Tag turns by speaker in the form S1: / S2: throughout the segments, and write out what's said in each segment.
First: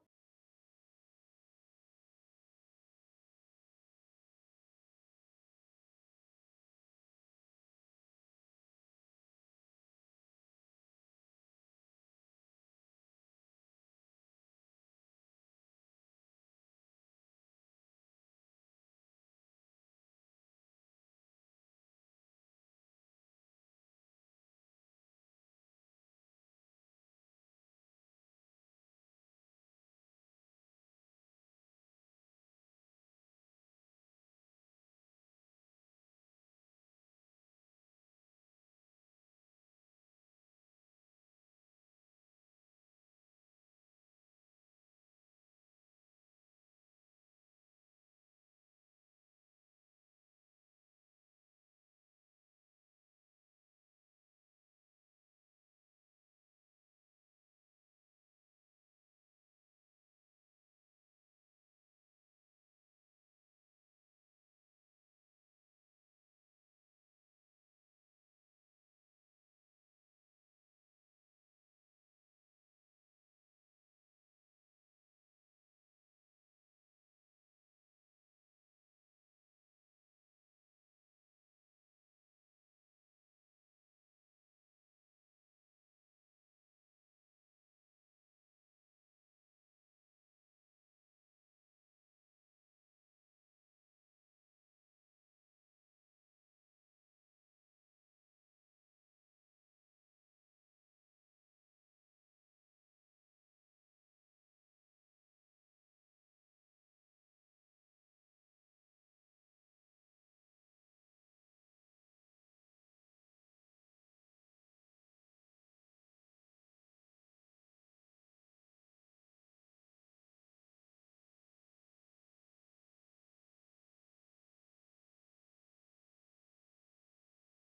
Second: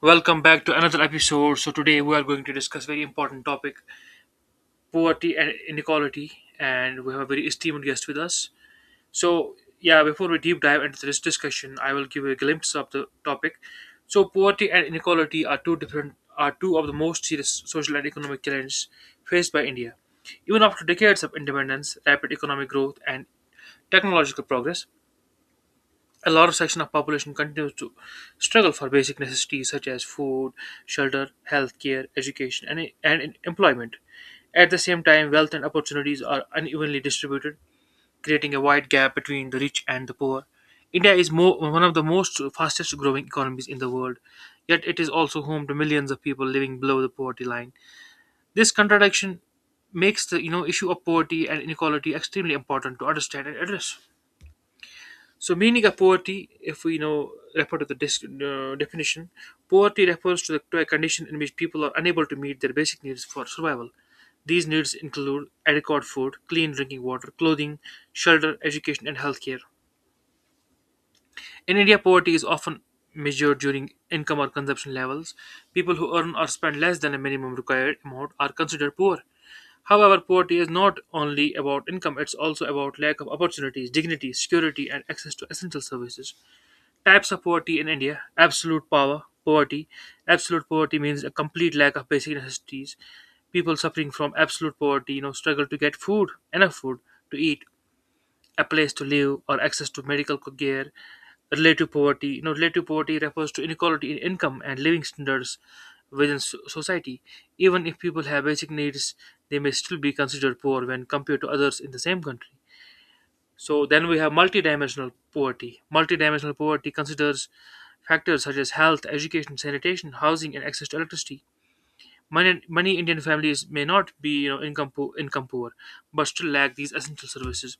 S1: Welcome back to another episode. So today we are going to discuss very important topic, poverty and inequality, and we have a very esteemed guest with us. So yeah, before we deep dive into this discussion, I will give a glimpse of the topic. So poverty and inequality are two of the most serious social and economic challenges faced by India. Even after decades of independence, rapid economic growth and technological progress, a large section of population continues to struggle for basic necessities such as food, shelter, healthcare, education, and employment. At the same time, wealth and opportunities are unevenly distributed, creating a wide gap between the rich and the poor. One of the most fastest growing economies in the world, yet it is also home to millions of people living below the poverty line. This contradiction makes the issue of poverty and inequality extremely important to understand and address. So, meaning of poverty, if we refer to the definition, poverty refers to a condition in which people are unable to meet their basic needs for survival. These needs include adequate food, clean drinking water, clothing, shelter, education, and healthcare. In India, poverty is often measured during income or consumption levels. People who earn or spend less than a minimum required amount are considered poor. However, poverty is not only about income, it's also about lack of opportunities, dignity, security, and access to essential services. Types of poverty in India: absolute power, poverty. Absolute poverty means a complete lack of basic necessities. People suffering from absolute poverty, struggle to get food, enough food to eat, a place to live, or access to medical care. Relative poverty, relative poverty refers to inequality in income and living standards within society. Even if people have basic needs, they may still be considered poor when compared to others in the same country. So then we have multidimensional poverty. Multidimensional poverty considers factors such as health, education, sanitation, housing, and access to electricity. Many Indian families may not be income, income poor, but still lack these essential services.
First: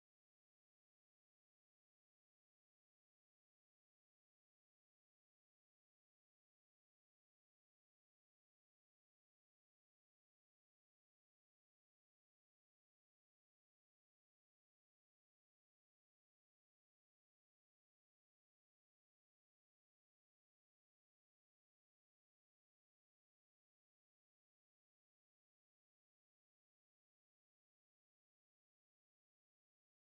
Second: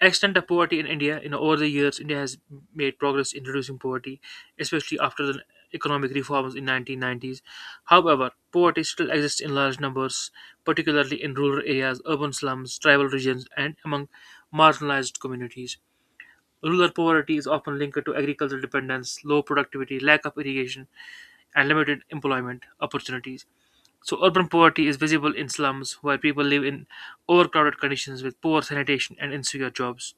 S1: Extent of poverty in India, over the years, India has made progress in reducing poverty, especially after the economic reforms in 1990s. However, poverty still exists in large numbers, particularly in rural areas, urban slums, tribal regions, and among marginalized communities. Rural poverty is often linked to agricultural dependence, low productivity, lack of irrigation, and limited employment opportunities. So urban poverty is visible in slums where people live in overcrowded conditions with poor sanitation and insecure jobs.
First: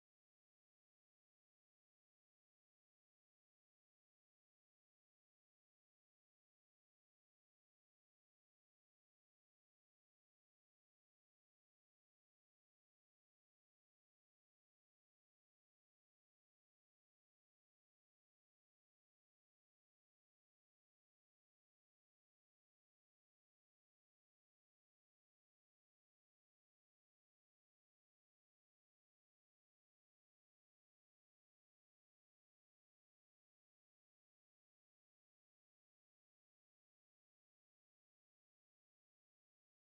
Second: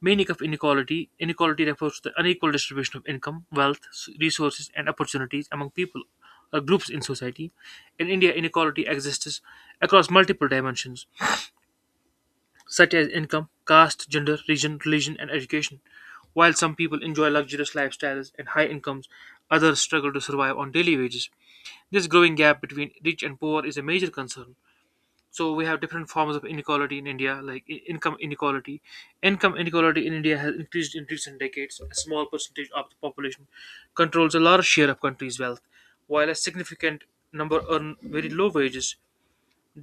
S1: Meaning of inequality: inequality refers to the unequal distribution of income, wealth, resources, and opportunities among people or groups in society. In India, inequality exists across multiple dimensions, such as income, caste, gender, region, religion, and education. While some people enjoy luxurious lifestyles and high incomes, others struggle to survive on daily wages. This growing gap between rich and poor is a major concern. So we have different forms of inequality in India, like income inequality. Income inequality in India has increased in recent decades. A small percentage of the population controls a large share of country's wealth, while a significant number earn very low wages.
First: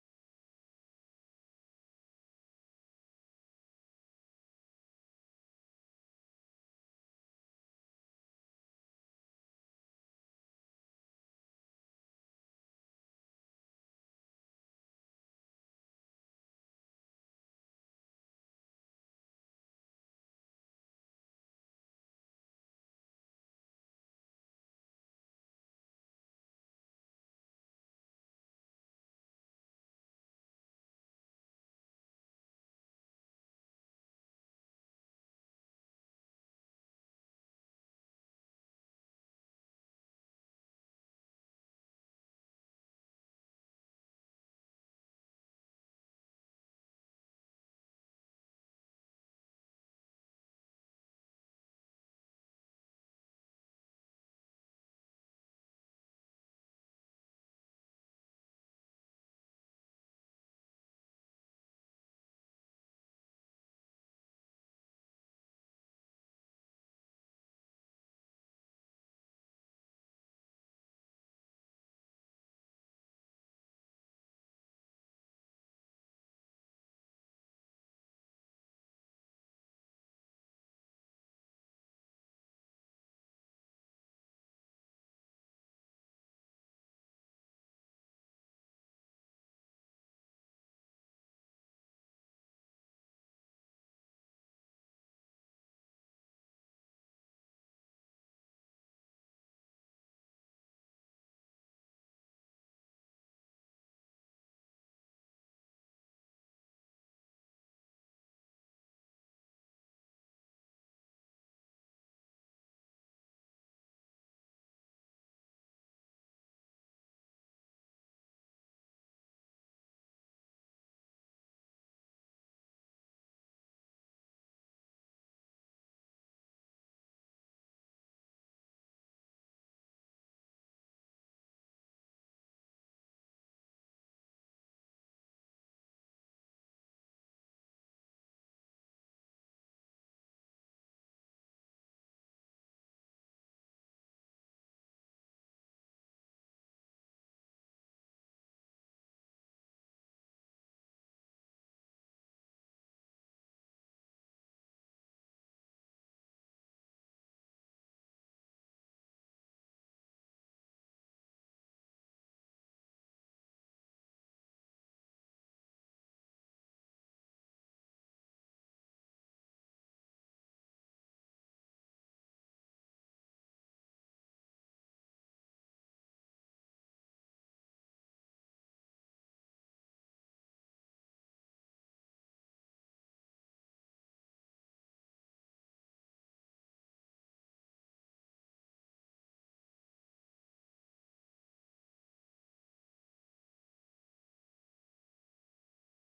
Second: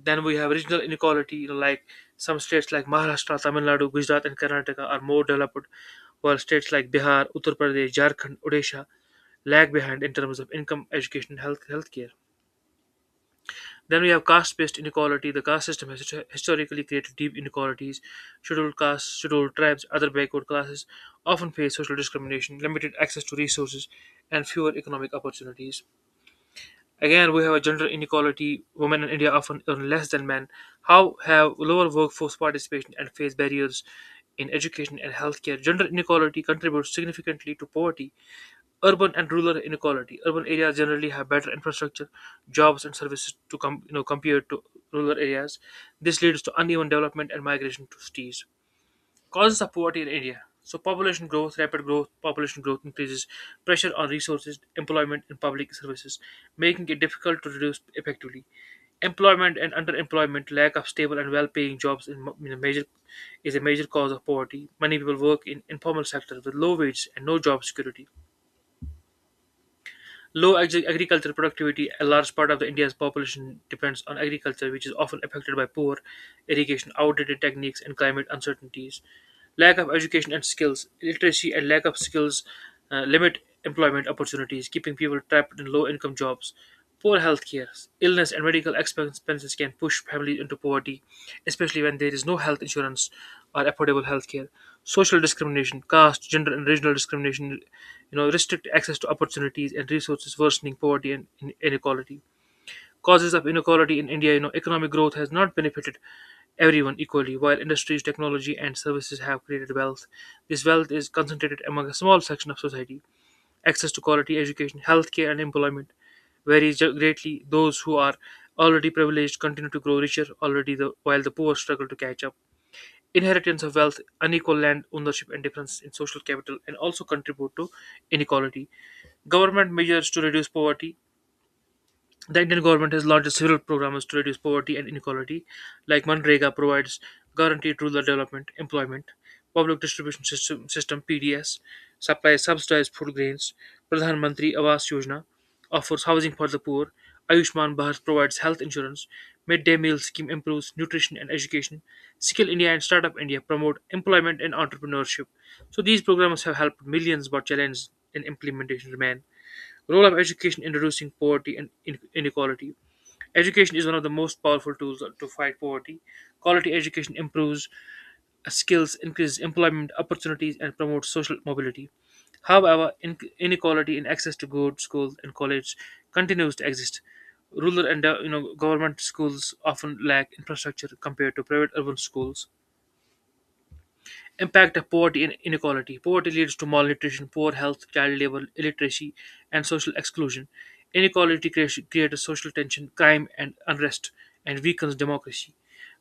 S1: Then we have regional inequality, like some states like Maharashtra, Tamil Nadu, Gujarat, and Karnataka are more developed, while states like Bihar, Uttar Pradesh, Jharkhand, Odisha lag behind in terms of income, education, and healthcare. Then we have caste-based inequality. The caste system has historically created deep inequalities. Scheduled castes, scheduled tribes, other backward classes often face social discrimination, limited access to resources, and fewer economic opportunities. Again, we have a gender inequality. Women in India often earn less than men. How have lower workforce participation and face barriers in education and healthcare? Gender inequality contributes significantly to poverty. Urban and rural inequality. Urban areas generally have better infrastructure, jobs, and services to come you know compared to rural areas. This leads to uneven development and migration to cities. Causes of poverty in India. So population growth, population growth increases pressure on resources, employment, and public services, making it difficult to reduce effectively. Employment and underemployment, lack of stable and well-paying jobs in a major is a major cause of poverty. Many people work in informal sectors with low wages and no job security. Low agricultural productivity, a large part of the India's population depends on agriculture, which is often affected by poor irrigation, outdated techniques, and climate uncertainties. Lack of education and skills, literacy and lack of skills limit employment opportunities, keeping people trapped in low income jobs. Poor healthcare, illness, and medical expenses can push families into poverty, especially when there is no health insurance or affordable healthcare. Social discrimination, caste, gender, and regional discrimination, restrict access to opportunities and resources, worsening poverty and inequality. Causes of inequality in India, economic growth has not benefited everyone equally. While industries, technology, and services have created wealth, this wealth is concentrated among a small section of society. Access to quality education, healthcare, and employment varies greatly. Those who are already privileged continue to grow richer while the poor struggle to catch up. Inheritance of wealth, unequal land ownership, and difference in social capital, and also contribute to inequality. Government measures to reduce poverty: the Indian government has launched several programs to reduce poverty and inequality, like MNREGA provides guaranteed rural development employment, public distribution system, system PDS supplies subsidized food grains, Pradhan Mantri Awas Yojana offers housing for the poor, Ayushman Bharat provides health insurance, midday meal scheme improves nutrition and education, Skill India and Startup India promote employment and entrepreneurship. So these programs have helped millions, but challenges in implementation remain. Role of education in reducing poverty and inequality. Education is one of the most powerful tools to fight poverty. Quality education improves skills, increases employment opportunities, and promotes social mobility. However, inequality in access to good schools and college continues to exist. Rural and government schools often lack infrastructure compared to private urban schools. Impact of poverty and inequality. Poverty leads to malnutrition, poor health, child labor, illiteracy, and social exclusion. Inequality creates social tension, crime, and unrest, and weakens democracy.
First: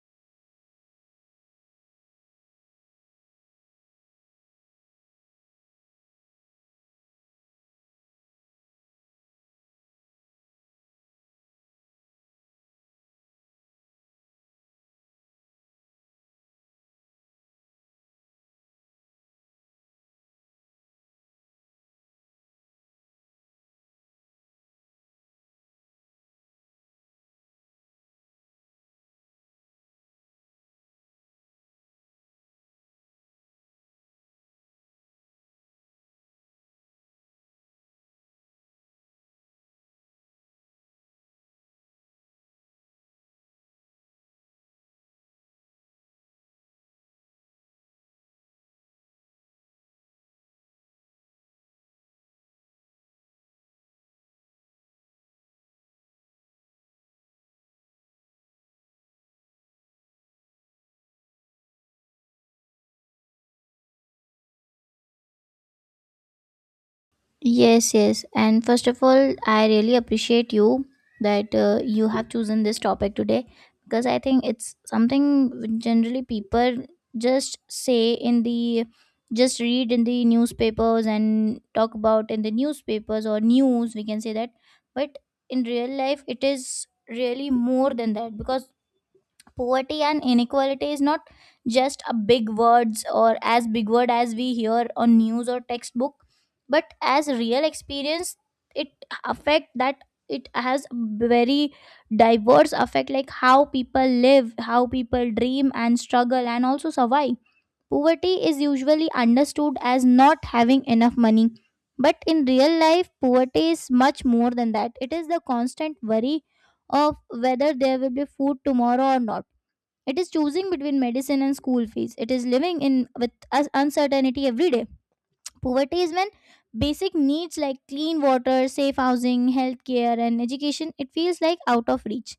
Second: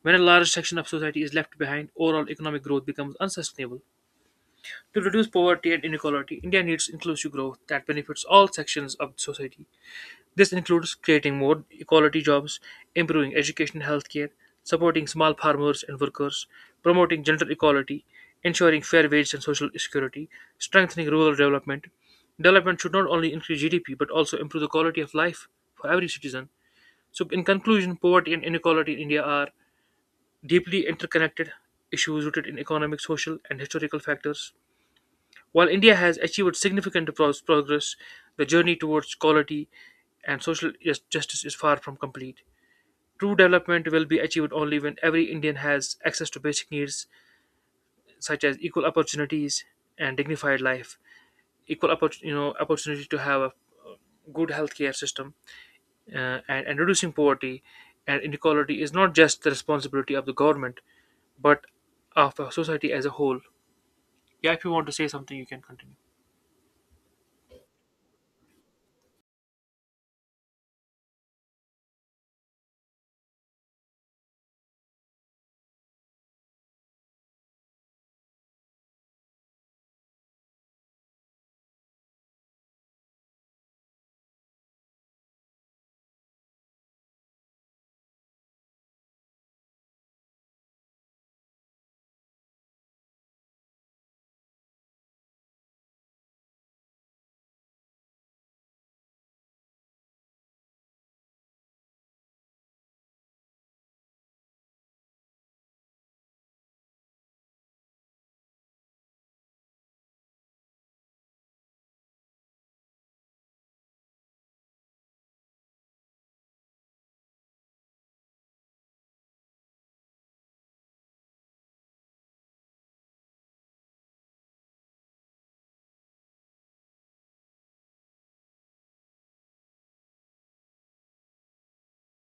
S1: When a large section of society is left behind, overall economic growth becomes unsustainable. To reduce poverty and inequality, India needs inclusive growth that benefits all sections of society. This includes creating more equality jobs, improving education and healthcare, supporting small farmers and workers, promoting gender equality, ensuring fair wages and social security, strengthening rural development. Development should not only increase GDP but also improve the quality of life for every citizen. So, in conclusion, poverty and inequality in India are deeply interconnected issues rooted in economic, social, and historical factors. While India has achieved significant progress, the journey towards equality and social justice is far from complete. True development will be achieved only when every Indian has access to basic needs such as equal opportunities and dignified life, equal opportunity to have a good healthcare system, and reducing poverty and inequality is not just the responsibility of the government but of the society as a whole. Yeah, if you want to say something, you can continue.
S2: Yes, yes. And first of all, I really appreciate you that you have chosen this topic today because I think it's something which generally people just say in the just read in the newspapers and talk about in the newspapers or news, we can say that. But in real life, it is really more than that because poverty and inequality is not just a big words or as big word as we hear on news or textbook but as real experience it affect that it has very diverse effect, like how people live, how people dream and struggle and also survive. Poverty is usually understood as not having enough money, but in real life poverty is much more than that. It is the constant worry of whether there will be food tomorrow or not. It is choosing between medicine and school fees. It is living in with uncertainty every day. Poverty is when basic needs like clean water, safe housing, healthcare, and education, it feels like out of reach.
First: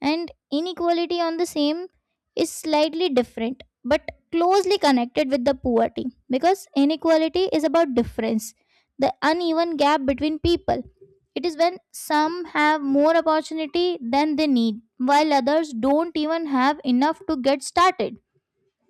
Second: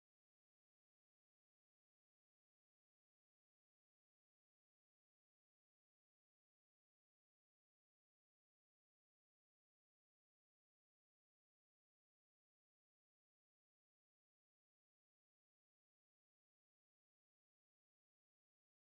S2: And inequality on the same is slightly different but closely connected with the poverty, because inequality is about difference, the uneven gap between people. It is when some have more opportunity than they need, while others don't even have enough to get started.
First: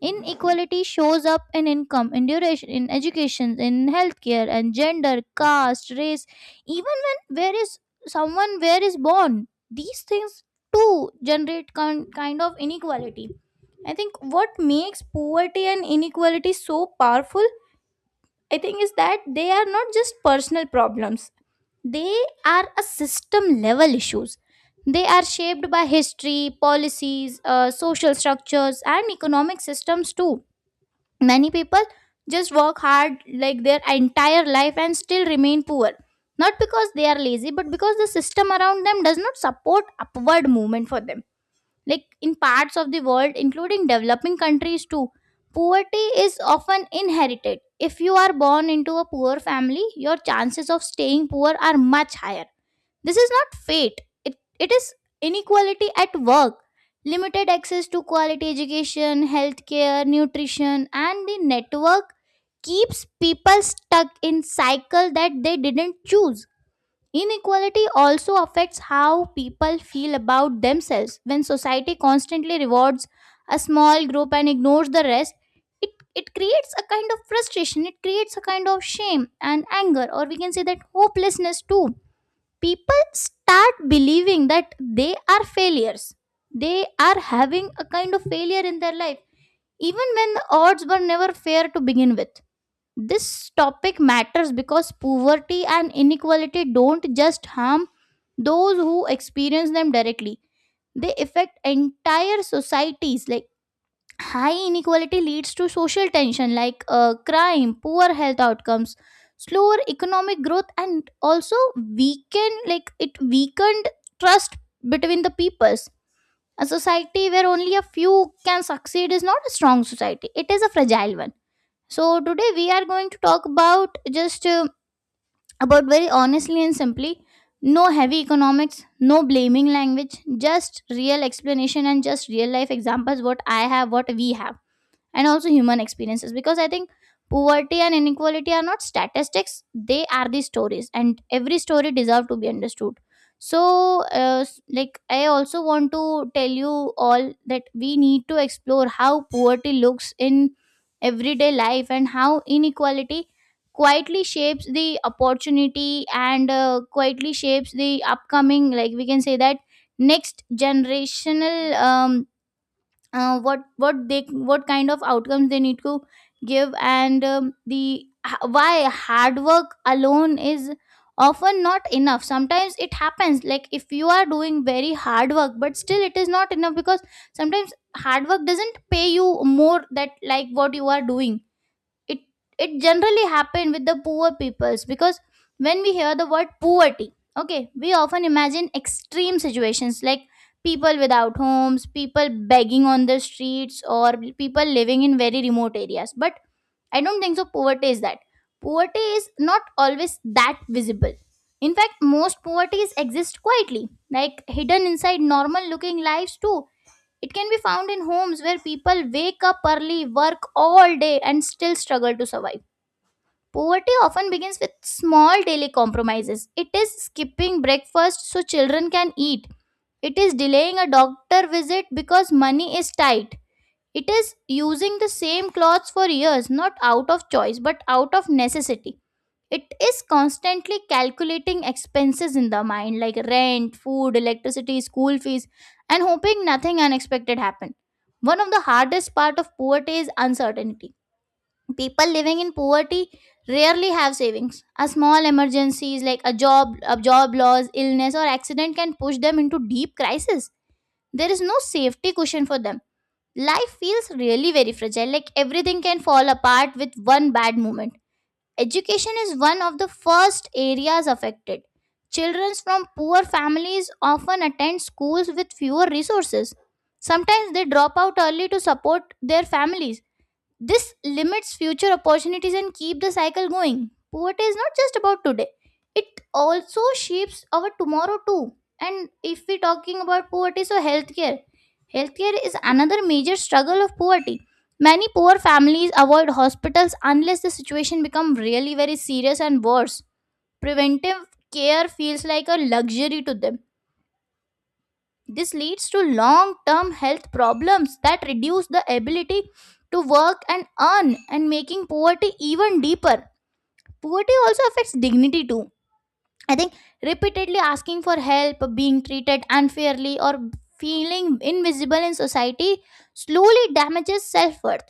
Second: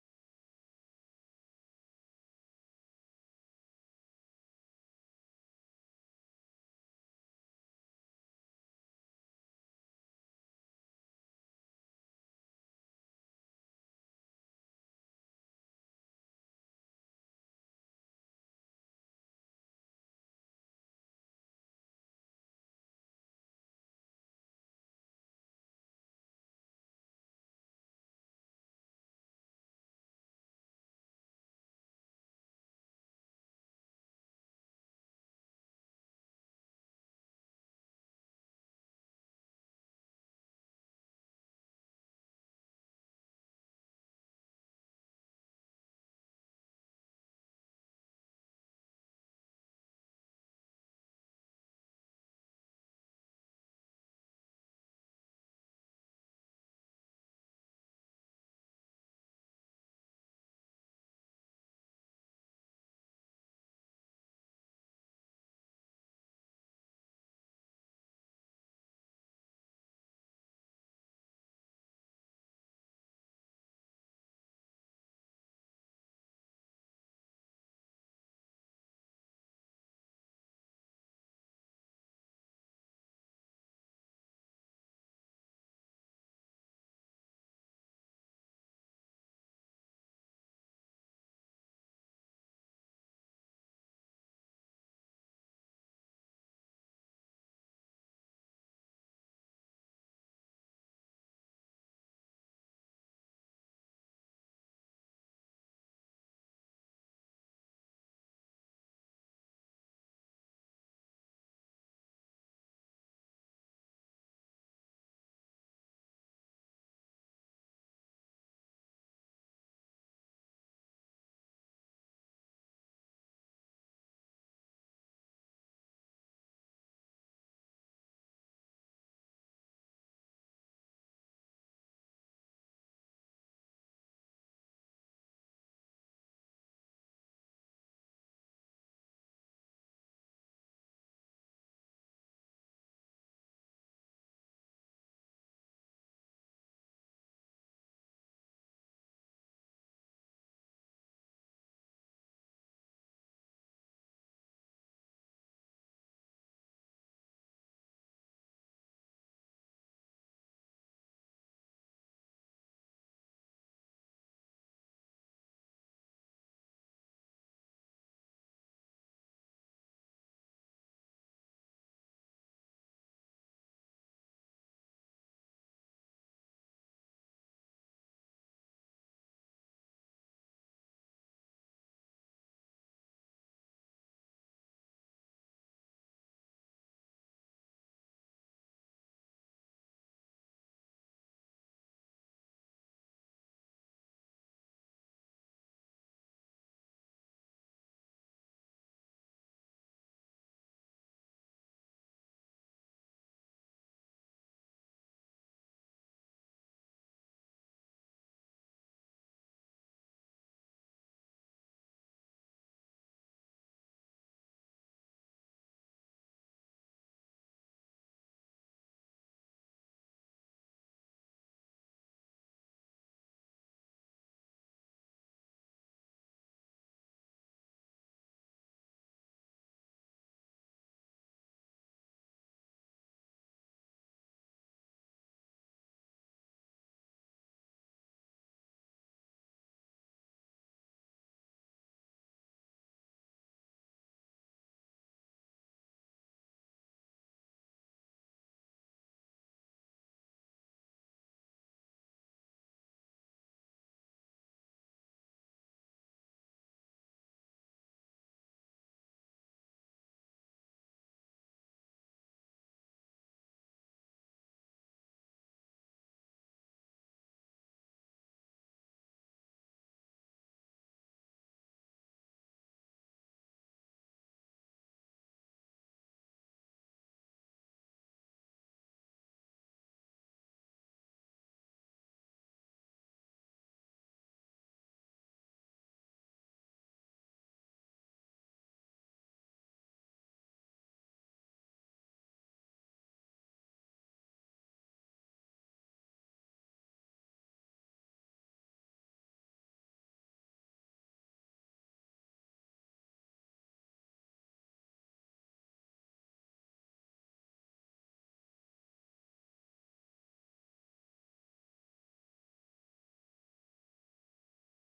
S2: Inequality shows up in income, in duration, in education, in healthcare, and gender, caste, race, even when where is someone where is born. These things too generate kind of inequality. I think what makes poverty and inequality so powerful, I think, is that they are not just personal problems. They are a system level issues. They are shaped by history, policies, social structures, and economic systems too. Many people just work hard like their entire life and still remain poor. Not because they are lazy, but because the system around them does not support upward movement for them. Like in parts of the world, including developing countries too, poverty is often inherited. If you are born into a poor family, your chances of staying poor are much higher. This is not fate. It is inequality at work. Limited access to quality education, healthcare, nutrition, and the network keeps people stuck in cycle that they didn't choose. Inequality also affects how people feel about themselves. When society constantly rewards a small group and ignores the rest, it, it creates a kind of frustration, it creates a kind of shame and anger, or we can say that hopelessness too. People start believing that they are failures, they are having a kind of failure in their life, even when the odds were never fair to begin with. This topic matters because poverty and inequality don't just harm those who experience them directly, they affect entire societies. Like high inequality leads to social tension, like crime, poor health outcomes, slower economic growth, and also weaken, like it weakened trust between the peoples. A society where only a few can succeed is not a strong society; it is a fragile one. So today we are going to talk about just about very honestly and simply. No heavy economics, no blaming language, just real explanation and just real life examples. What I have, what we have, and also human experiences, because I think poverty and inequality are not statistics, they are the stories, and every story deserve to be understood. So like I also want to tell you all that we need to explore how poverty looks in everyday life, and how inequality quietly shapes the opportunity, and quietly shapes the upcoming, like we can say that next generational um, what kind of outcomes they need to give, and why hard work alone is often not enough. Sometimes it happens, like if you are doing very hard work but still it is not enough, because sometimes hard work doesn't pay you more that like what you are doing. It it generally happen with the poor peoples, because when we hear the word poverty, okay, we often imagine extreme situations like people without homes, people begging on the streets, or people living in very remote areas. But I don't think so poverty is that. Poverty is not always that visible. In fact, most poverties exist quietly, like hidden inside normal looking lives too. It can be found in homes where people wake up early, work all day, and still struggle to survive. Poverty often begins with small daily compromises. It is skipping breakfast so children can eat. It is delaying a doctor visit because money is tight. It is using the same clothes for years, not out of choice, but out of necessity. It is constantly calculating expenses in the mind, like rent, food, electricity, school fees, and hoping nothing unexpected happen. One of the hardest part of poverty is uncertainty. People living in poverty rarely have savings. A small emergencies like a job loss, illness, or accident can push them into deep crisis. There is no safety cushion for them. Life feels really very fragile, like everything can fall apart with one bad moment. Education is one of the first areas affected. Children from poor families often attend schools with fewer resources. Sometimes they drop out early to support their families. This limits future opportunities and keep the cycle going. Poverty is not just about today. It also shapes our tomorrow too. And if we're talking about poverty, so healthcare. Healthcare is another major struggle of poverty. Many poor families avoid hospitals unless the situation becomes really very serious and worse. Preventive care feels like a luxury to them. This leads to long term health problems that reduce the ability to work and earn, and making poverty even deeper. Poverty also affects dignity too, I think. Repeatedly asking for help, being treated unfairly, or feeling invisible in society slowly damages self worth.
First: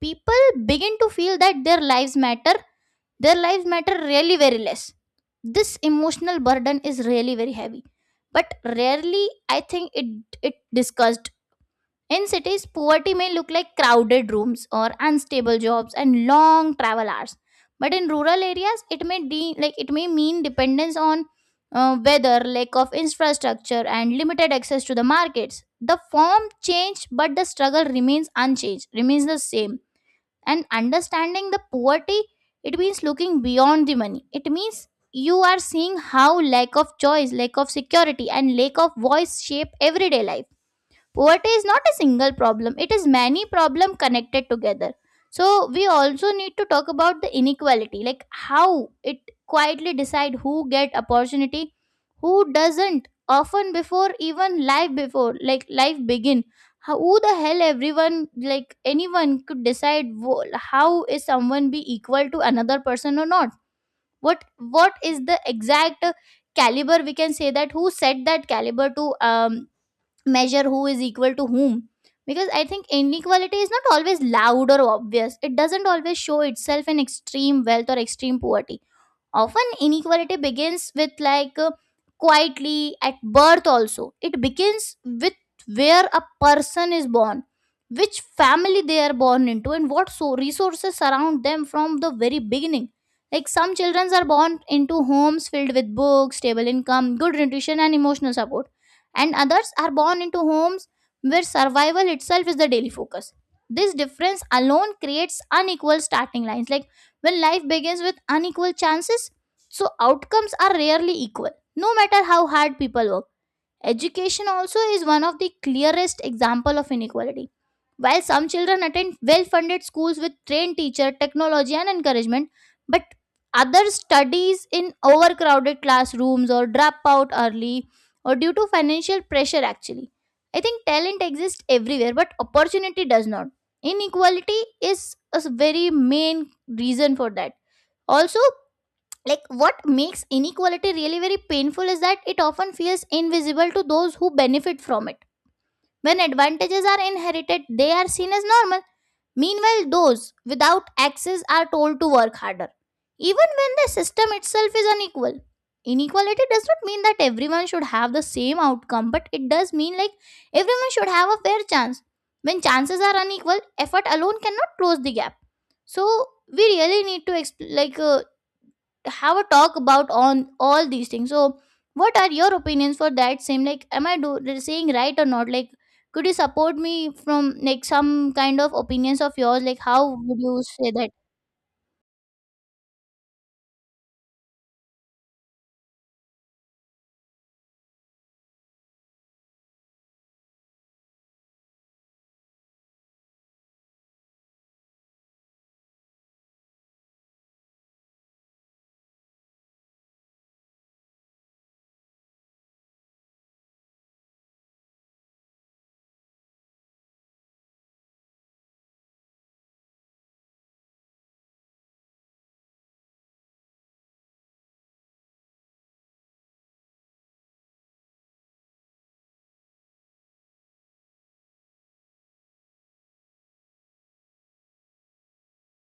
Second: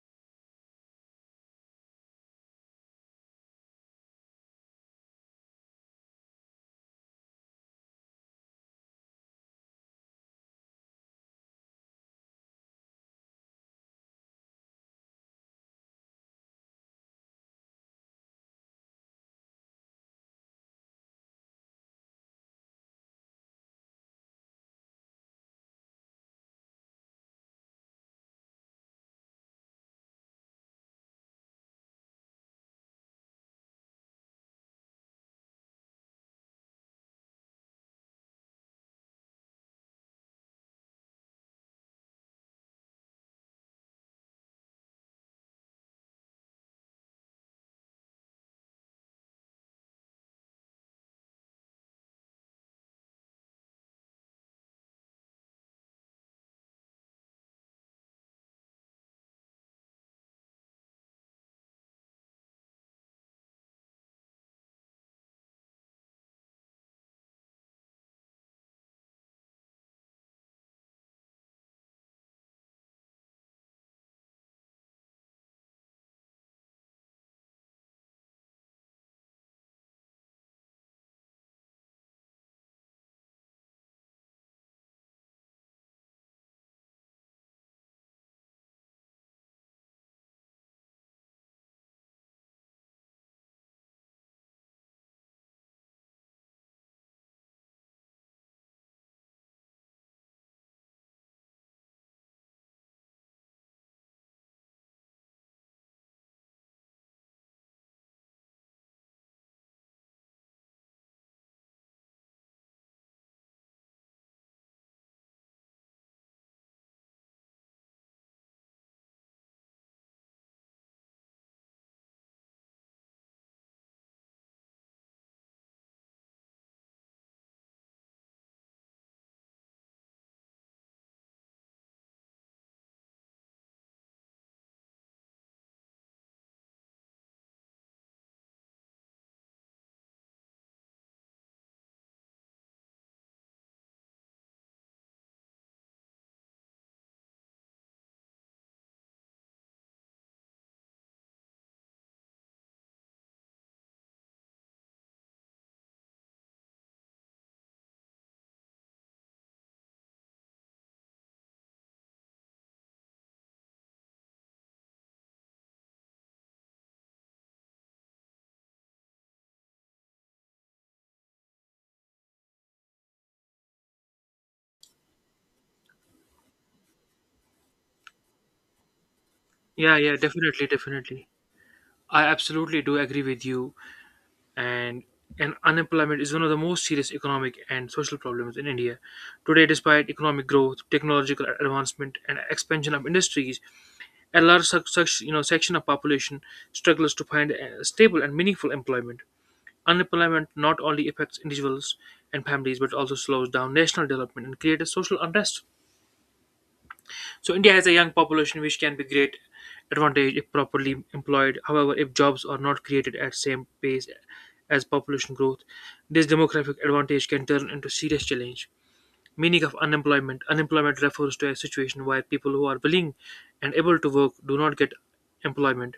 S2: People begin to feel that their lives matter really very less. This emotional burden is really very heavy, but rarely I think it discussed. In cities, poverty may look like crowded rooms or unstable jobs and long travel hours. But in rural areas, like it may mean dependence on weather, lack of infrastructure, and limited access to the markets. The form changed, but the struggle remains unchanged, remains the same. And understanding the poverty, it means looking beyond the money. It means you are seeing how lack of choice, lack of security, and lack of voice shape everyday life. ORT is not a single problem, it is many problem connected together. So we also need to talk about the inequality, like how it quietly decide who get opportunity, who doesn't, often before even life, before like life begin. How, who the hell, everyone, like anyone could decide how is someone be equal to another person or not. What is the exact caliber, we can say that, who set that caliber to um, measure who is equal to whom? Because I think inequality is not always loud or obvious, it doesn't always show itself in extreme wealth or extreme poverty. Often inequality begins with quietly at birth. Also it begins with where a person is born, which family they are born into, and what so resources surround them from the very beginning. Like some children are born into homes filled with books, stable income, good nutrition, and emotional support, and others are born into homes where survival itself is the daily focus. This difference alone creates unequal starting lines. Like when life begins with unequal chances, so outcomes are rarely equal, no matter how hard people work. Education also is one of the clearest example of inequality. While some children attend well-funded schools with trained teacher, technology and encouragement, but others studies in overcrowded classrooms or drop out early, or due to financial pressure actually. I think talent exists everywhere but opportunity does not. Inequality is very main reason for that also. Like, what makes inequality really very painful is that it often feels invisible to those who benefit from it. When advantages are inherited, they are seen as normal. Meanwhile, those without access are told to work harder, even when the system itself is unequal. Inequality does not mean that everyone should have the same outcome, but it does mean, like, everyone should have a fair chance. When chances are unequal, effort alone cannot close the gap. So we really need to have a talk about on all these things. So what are your opinions for that same, like, am I do saying right or not? Like, could you support me from like some kind of opinions of yours, like,
S1: Yeah,
S2: how
S1: yeah,
S2: would you
S1: definitely,
S2: say that?
S1: definitely. I absolutely do agree with you, and and unemployment is one of the most serious economic and social problems in India. Today, despite economic growth, technological advancement, and expansion of industries, a large such section of population struggles to find a stable and meaningful employment. Unemployment not only affects individuals and families but also slows down national development and creates social unrest. So India has a young population which can be great advantage if properly employed. However, if jobs are not created at same pace as population growth, this demographic advantage can turn into serious challenge. Meaning of unemployment. Unemployment refers to a situation where people who are willing and able to work do not get employment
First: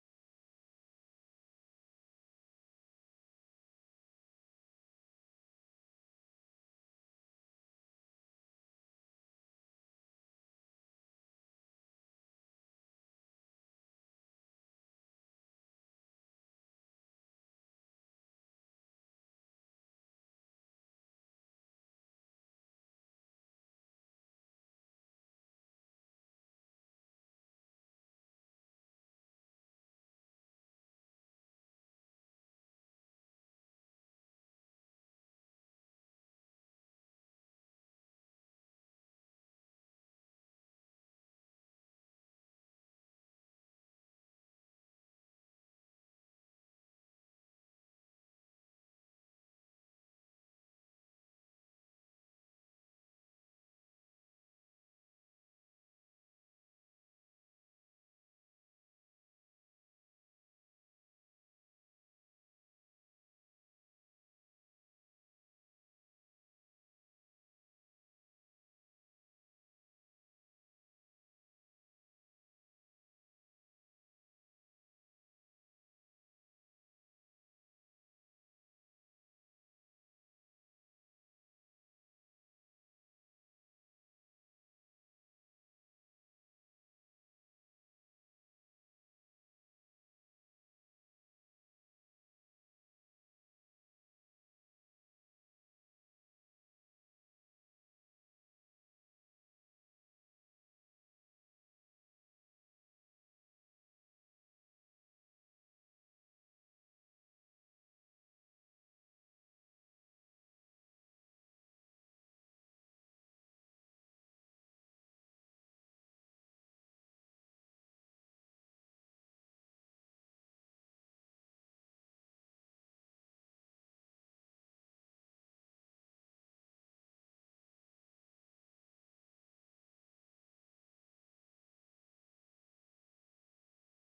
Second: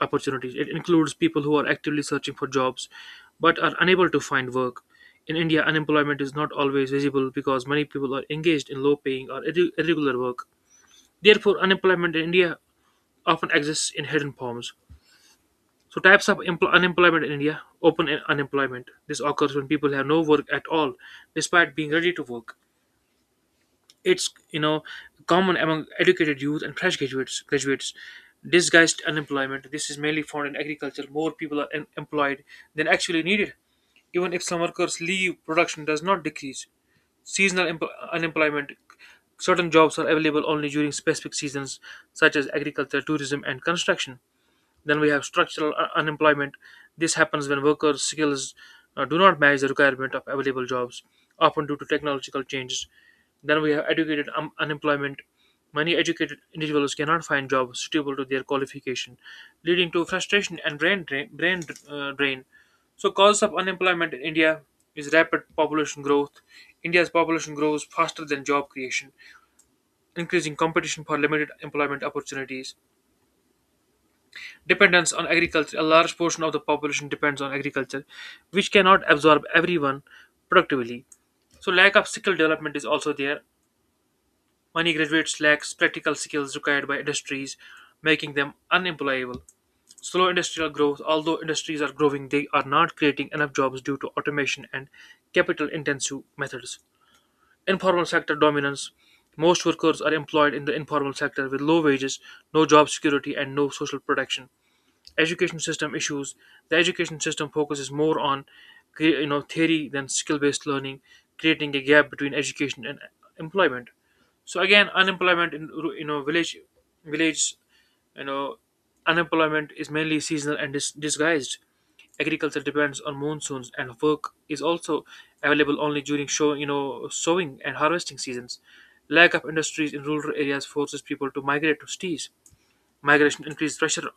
S1: opportunities. It includes people who are actively searching for jobs but are unable to find work. In India, unemployment is not always visible because many people are engaged in low paying or irregular work. Therefore, unemployment in India often exists in hidden forms. So, types of unemployment in India: open unemployment. This occurs when people have no work at all despite being ready to work. It's common among educated youth and fresh graduates. Disguised unemployment. This is mainly found in agriculture. More people are employed than actually needed. Even if some workers leave, production does not decrease. Seasonal unemployment. Certain jobs are available only during specific seasons, such as agriculture, tourism, and construction. Then we have structural unemployment. This happens when workers' skills do not match the requirement of available jobs, often due to technological changes. Then we have educated unemployment. Many educated individuals cannot find jobs suitable to their qualification, leading to frustration and brain drain. Brain drain. So, causes of unemployment in India is rapid population growth. India's population grows faster than job creation, increasing competition for limited employment opportunities. Dependence on agriculture. A large portion of the population depends on agriculture, which cannot absorb everyone productively. So, lack of skill development is also there. Many graduates lack practical skills required by industries, making them unemployable. Slow industrial growth. Although industries are growing, they are not creating enough jobs due to automation and capital intensive methods. Informal sector dominance. Most workers are employed in the informal sector with low wages, no job security, and no social protection. Education system issues. The education system focuses more on theory than skill based learning, creating a gap between education and employment. So again, unemployment in village. village you know Unemployment is mainly seasonal and disguised. Agriculture depends on monsoons, and work is also available only during show you know sowing and harvesting seasons. Lack of industries in rural areas forces people to migrate to cities. Migration increases pressure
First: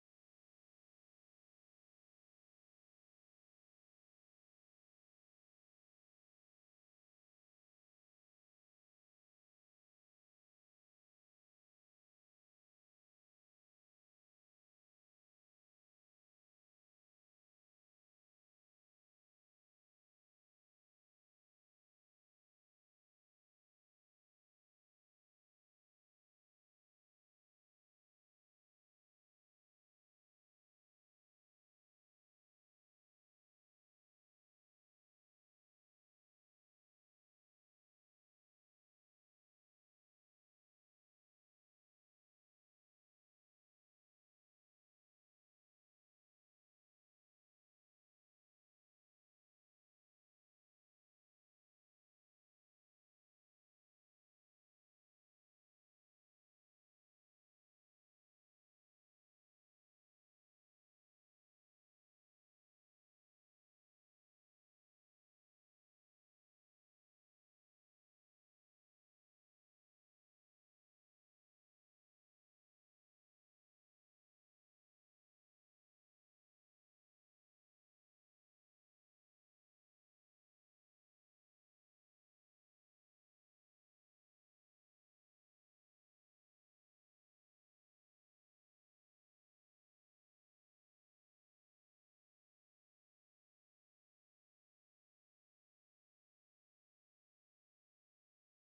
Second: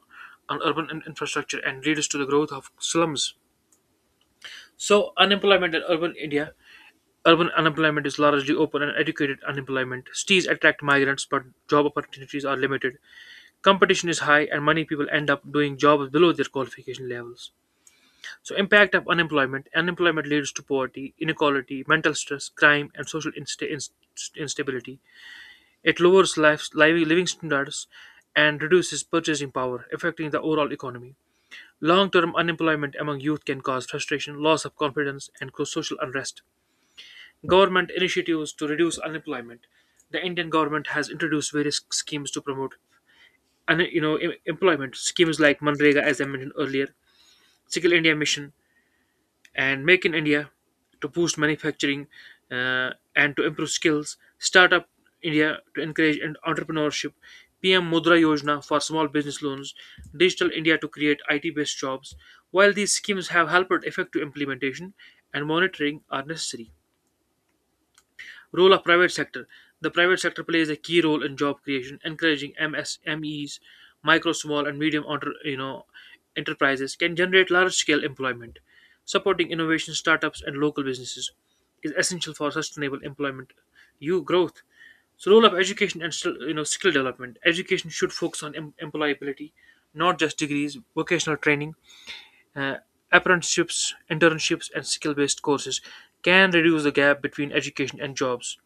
S1: on urban infrastructure and leads to the growth of slums. So, unemployment in urban India. Urban unemployment is largely open and educated unemployment. Cities attract migrants, but job opportunities are limited. Competition is high, and many people end up doing jobs below their qualification levels. So, impact of unemployment. Unemployment leads to poverty, inequality, mental stress, crime, and social instability. It lowers life, living standards and reduces purchasing power, affecting the overall economy. Long term unemployment among youth can cause frustration, loss of confidence, and cause social unrest. Government initiatives to reduce unemployment. The Indian government has introduced various schemes to promote employment. Schemes like Manrega, as I mentioned earlier, Skill India Mission, and Make in India to boost manufacturing uh, and to improve skills, Startup India to encourage and entrepreneurship, PM Mudra Yojana for small business loans, Digital India to create IT based jobs. While these schemes have helped, effective implementation and monitoring are necessary. Role of private sector. The private sector plays a key role in job creation. Encouraging MSMEs, micro, small, and medium enterprises can generate large-scale employment. Supporting innovation, startups, and local businesses is essential for sustainable employment, you growth. So, role of education and skill development. Education should focus on employability, not just degrees. Vocational training, uh, apprenticeships, internships, and skill-based courses can reduce the gap between education and jobs.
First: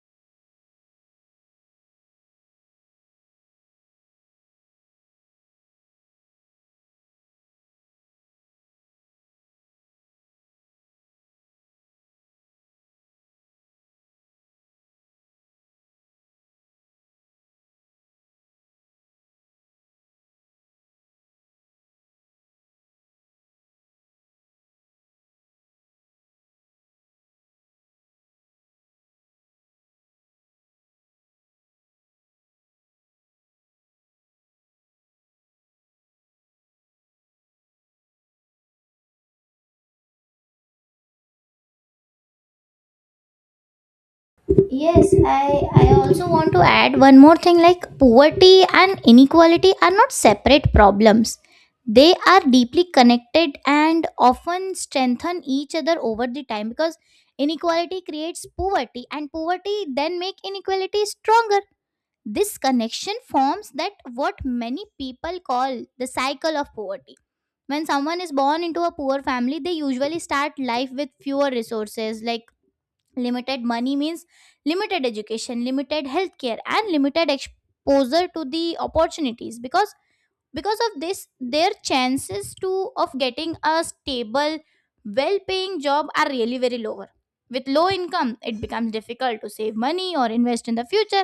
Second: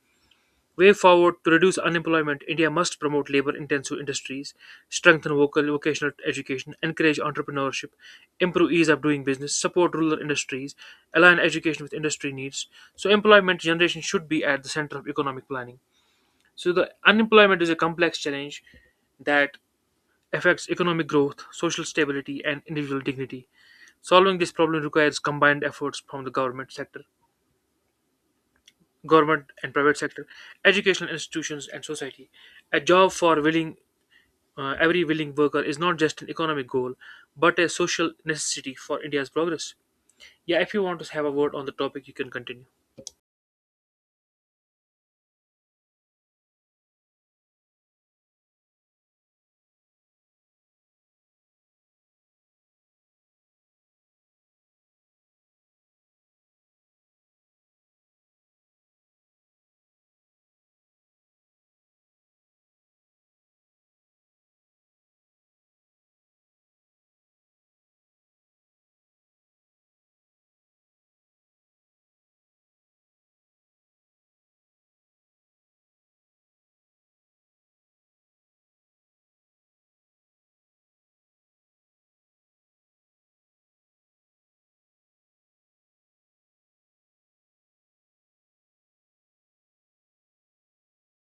S1: Way forward to reduce unemployment, India must promote labor intensive industries, strengthen vocational education, encourage entrepreneurship, improve ease of doing business, support rural industries, align education with industry needs. So, employment generation should be at the center of economic planning. So, the unemployment is a complex challenge that affects economic growth, social stability, and individual dignity. Solving this problem requires combined efforts from the government sector, government and private sector, educational institutions, and society. A job for willing every willing worker is not just an economic goal, but a social necessity for India's progress. Yeah, if you want to have a word on the topic, you can continue.
S2: Yes, I also want to add one more thing. Like, poverty and inequality are not separate problems. They are deeply connected and often strengthen each other over the time, because inequality creates poverty and poverty then make inequality stronger. This connection forms that what many people call the cycle of poverty. When someone is born into a poor family, they usually start life with fewer resources, like limited money means limited education, limited healthcare, and limited exposure to the opportunities, because of this their chances to of getting a stable, well paying job are really very lower. With low income, it becomes difficult to save money or invest in the future.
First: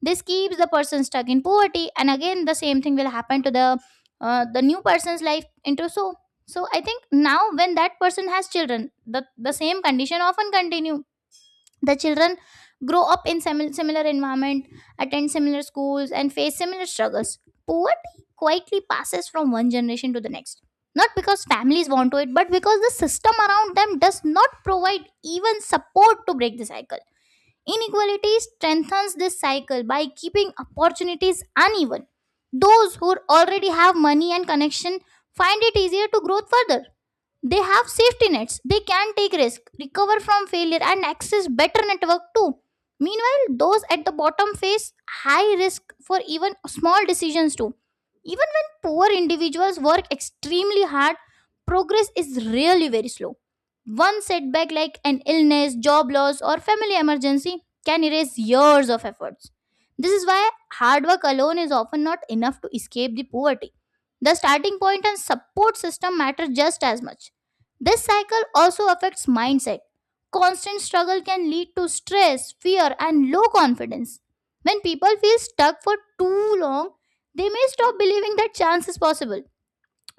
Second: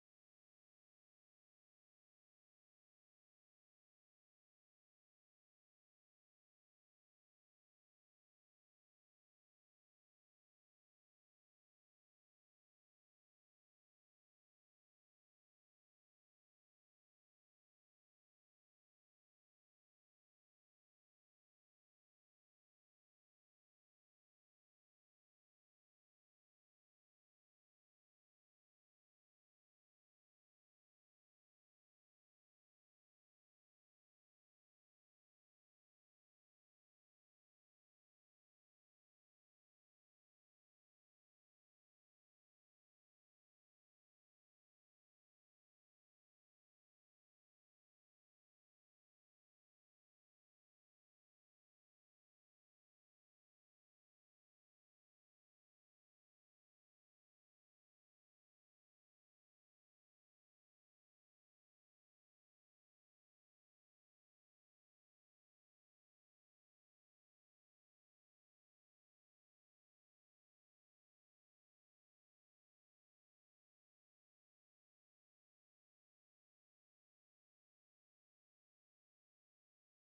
S2: This keeps the person stuck in poverty, and again the same thing will happen to the new person's life into. So I think now when that person has children, the same condition often continue. The children grow up in similar environment, attend similar schools, and face similar struggles. Poverty quietly passes from one generation to the next, not because families want to it, but because the system around them does not provide even support to break the cycle. Inequality strengthens this cycle by keeping opportunities uneven. Those who already have money and connection find it easier to grow further. They have safety nets. They can take risk, recover from failure, and access better network too. Meanwhile, those at the bottom face high risk for even small decisions too. Even when poor individuals work extremely hard, progress is really very slow. One setback like an illness, job loss, or family emergency can erase years of efforts. This is why hard work alone is often not enough to escape the poverty. The starting point and support system matter just as much. This cycle also affects mindset. Constant struggle can lead to stress, fear, and low confidence. When people feel stuck for too long, they may stop believing that chance is possible,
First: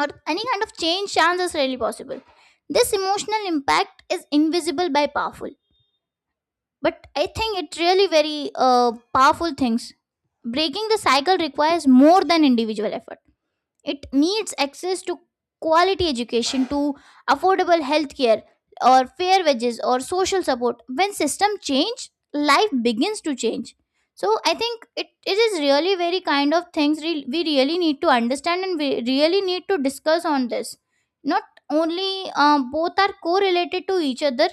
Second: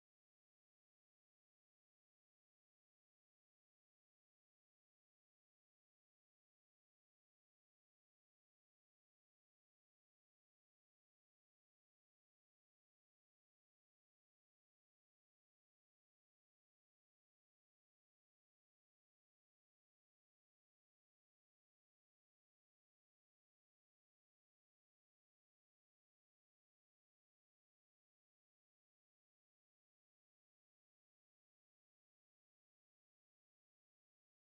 S2: or any kind of change chance is really possible. This emotional impact is invisible by powerful, but I think it really very powerful things. Breaking the cycle requires more than individual effort. It needs access to quality education, to affordable healthcare, or fair wages, or social support. When system change, life begins to change. So I think it is really very kind of things we really need to understand, and we really need to discuss on this. Not only both are correlated to each other,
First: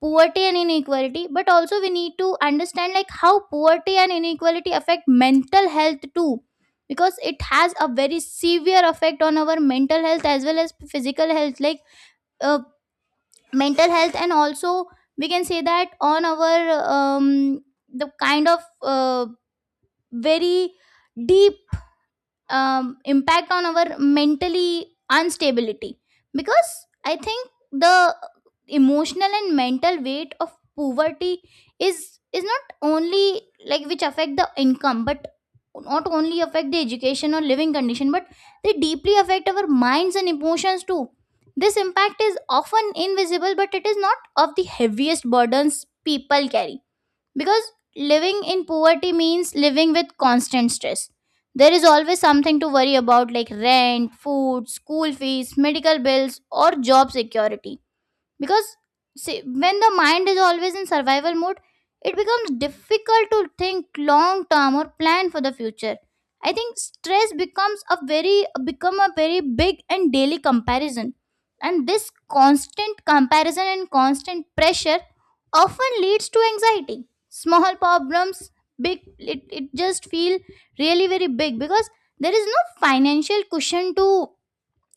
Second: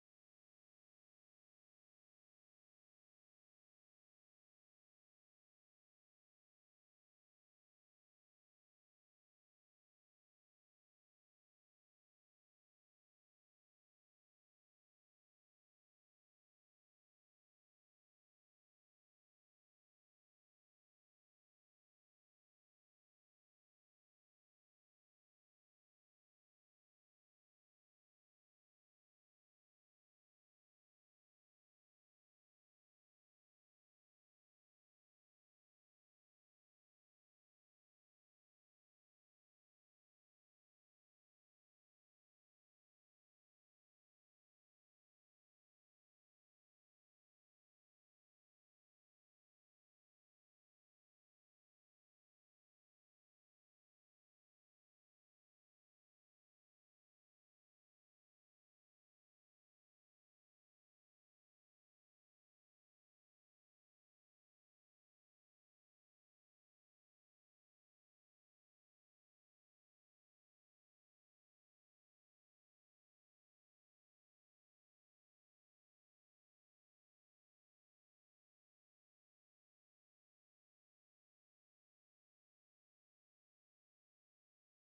S2: poverty and inequality, but also we need to understand like how poverty and inequality affect mental health too, because it has a very severe effect on our mental health as well as physical health, like uh, mental health, and also we can say that on our um, the kind of very deep impact on our mentally instability. Because I think the emotional and mental weight of poverty is not only, like, which affect the income, but not only affect the education or living condition, but they deeply affect our minds and emotions too. This impact is often invisible, but it is not of the heaviest burdens people carry, because living in poverty means living with constant stress. There is always something to worry about, like rent, food, school fees, medical bills, or job security. Because see, when the mind is always in survival mode, it becomes difficult to think long term or plan for the future. I think stress becomes a very become a very big and daily comparison, and this constant comparison and constant pressure often leads to anxiety. Small problems big, it just feel really very big, because there is no financial cushion to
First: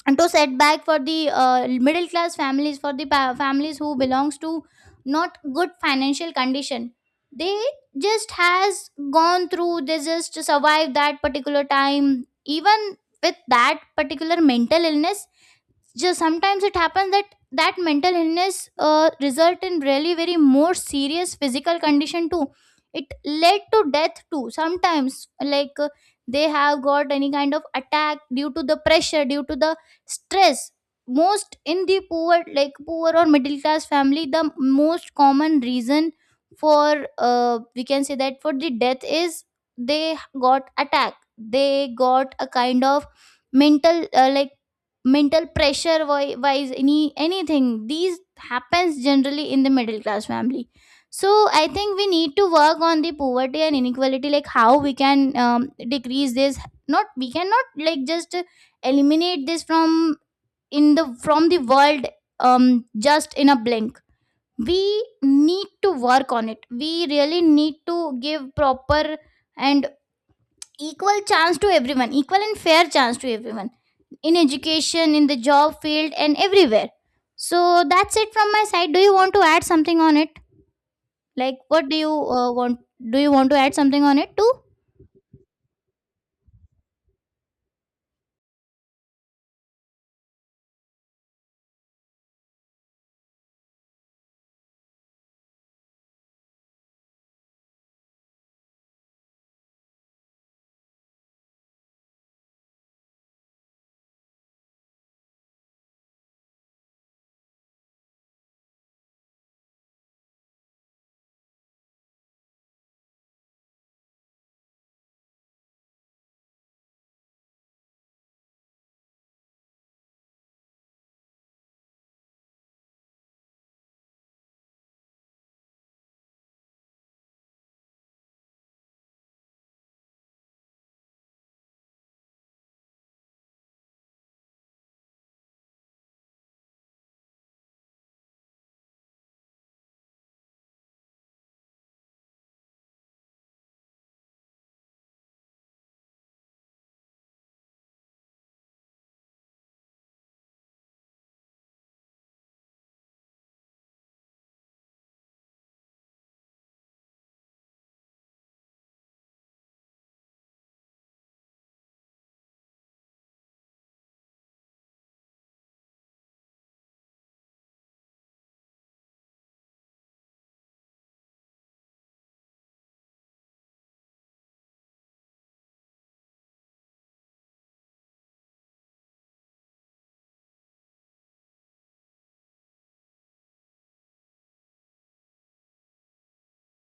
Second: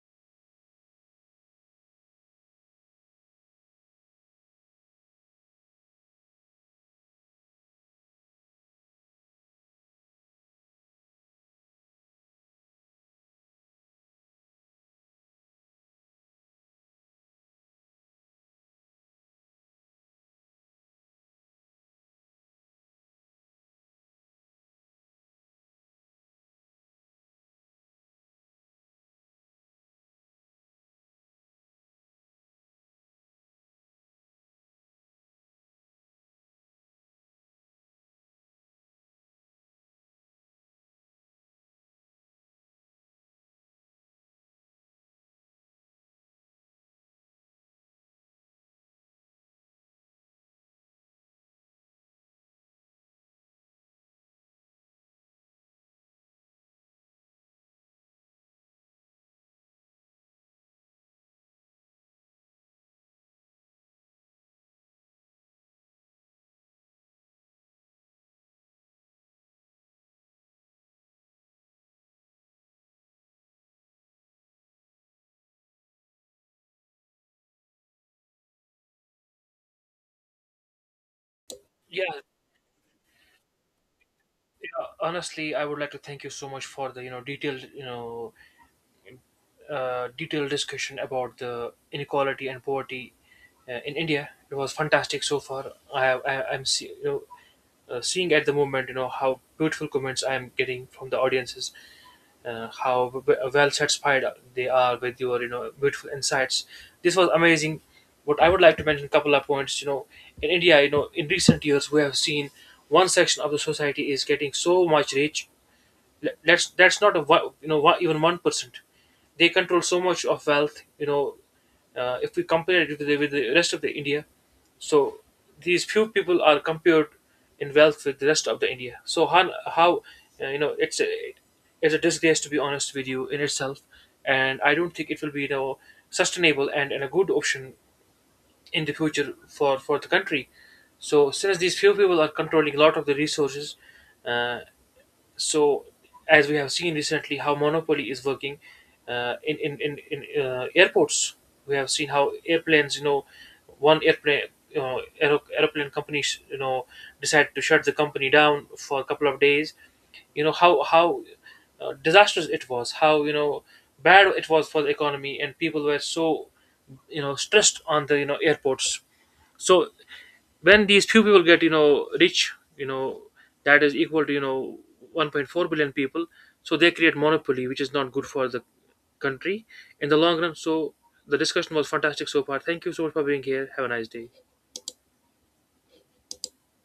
S2: and to setback for the middle class families, for the families who belongs to not good financial condition. They just has gone through, they just survived that particular time, even with that particular mental illness. Just sometimes it happens that that mental illness result in really very more serious physical condition too. It led to death too sometimes, like they have got any kind of attack due to the pressure, due to the stress. Most in the poor, like poor or middle class family, the most common reason for we can say that for the death is they got attack, they got a kind of mental like mental pressure wise, any anything these happens generally in the middle class family. So I think we need to work on the poverty and inequality, like how we can decrease this. Not we cannot, like, just eliminate this from in the from the world, just in a blink. We need to work on it. We really need to give proper and equal chance to everyone, equal and fair chance to everyone, in education, in the job field, and everywhere. So that's it from my side. Do you want to add something on it? Like, what do you
S1: Yeah,
S2: want? Do you want to add something on it too?
S1: yeah, honestly, I would like to thank you so much for the detailed detailed discussion about the inequality and poverty in India. It was fantastic so far. I I'm seeing at the moment how beautiful comments I am getting from the audiences, how well satisfied they are with your beautiful insights. This was amazing. What I would like to mention a couple of points. You know, in India, you know, in recent years we have seen one section of the society is getting so much rich. That's not a even 1%. They control so much of wealth. You know, if we compare it with with the rest of the India, so these few people are compared in wealth with the rest of the India. So how uh, you know it's a it's a disgrace, to be honest with you, in itself, and I don't think it will be sustainable and a good option in the future for the country. So since these few people are controlling a lot of the resources, uh, so as we have seen recently how monopoly is working in airports. We have seen how airplanes, you know, one airplane, airplane companies, you know, decide to shut the company down for a couple of days. You know, how disastrous it was, how bad it was for the economy, and people were so stressed on the airports. So when these few people get, you know, rich, you know, that is equal to, you know, 1.4 billion people. So they create monopoly, which is not good for the country in the long run. So the discussion was fantastic so far. Thank you so much for being here. Have a nice day.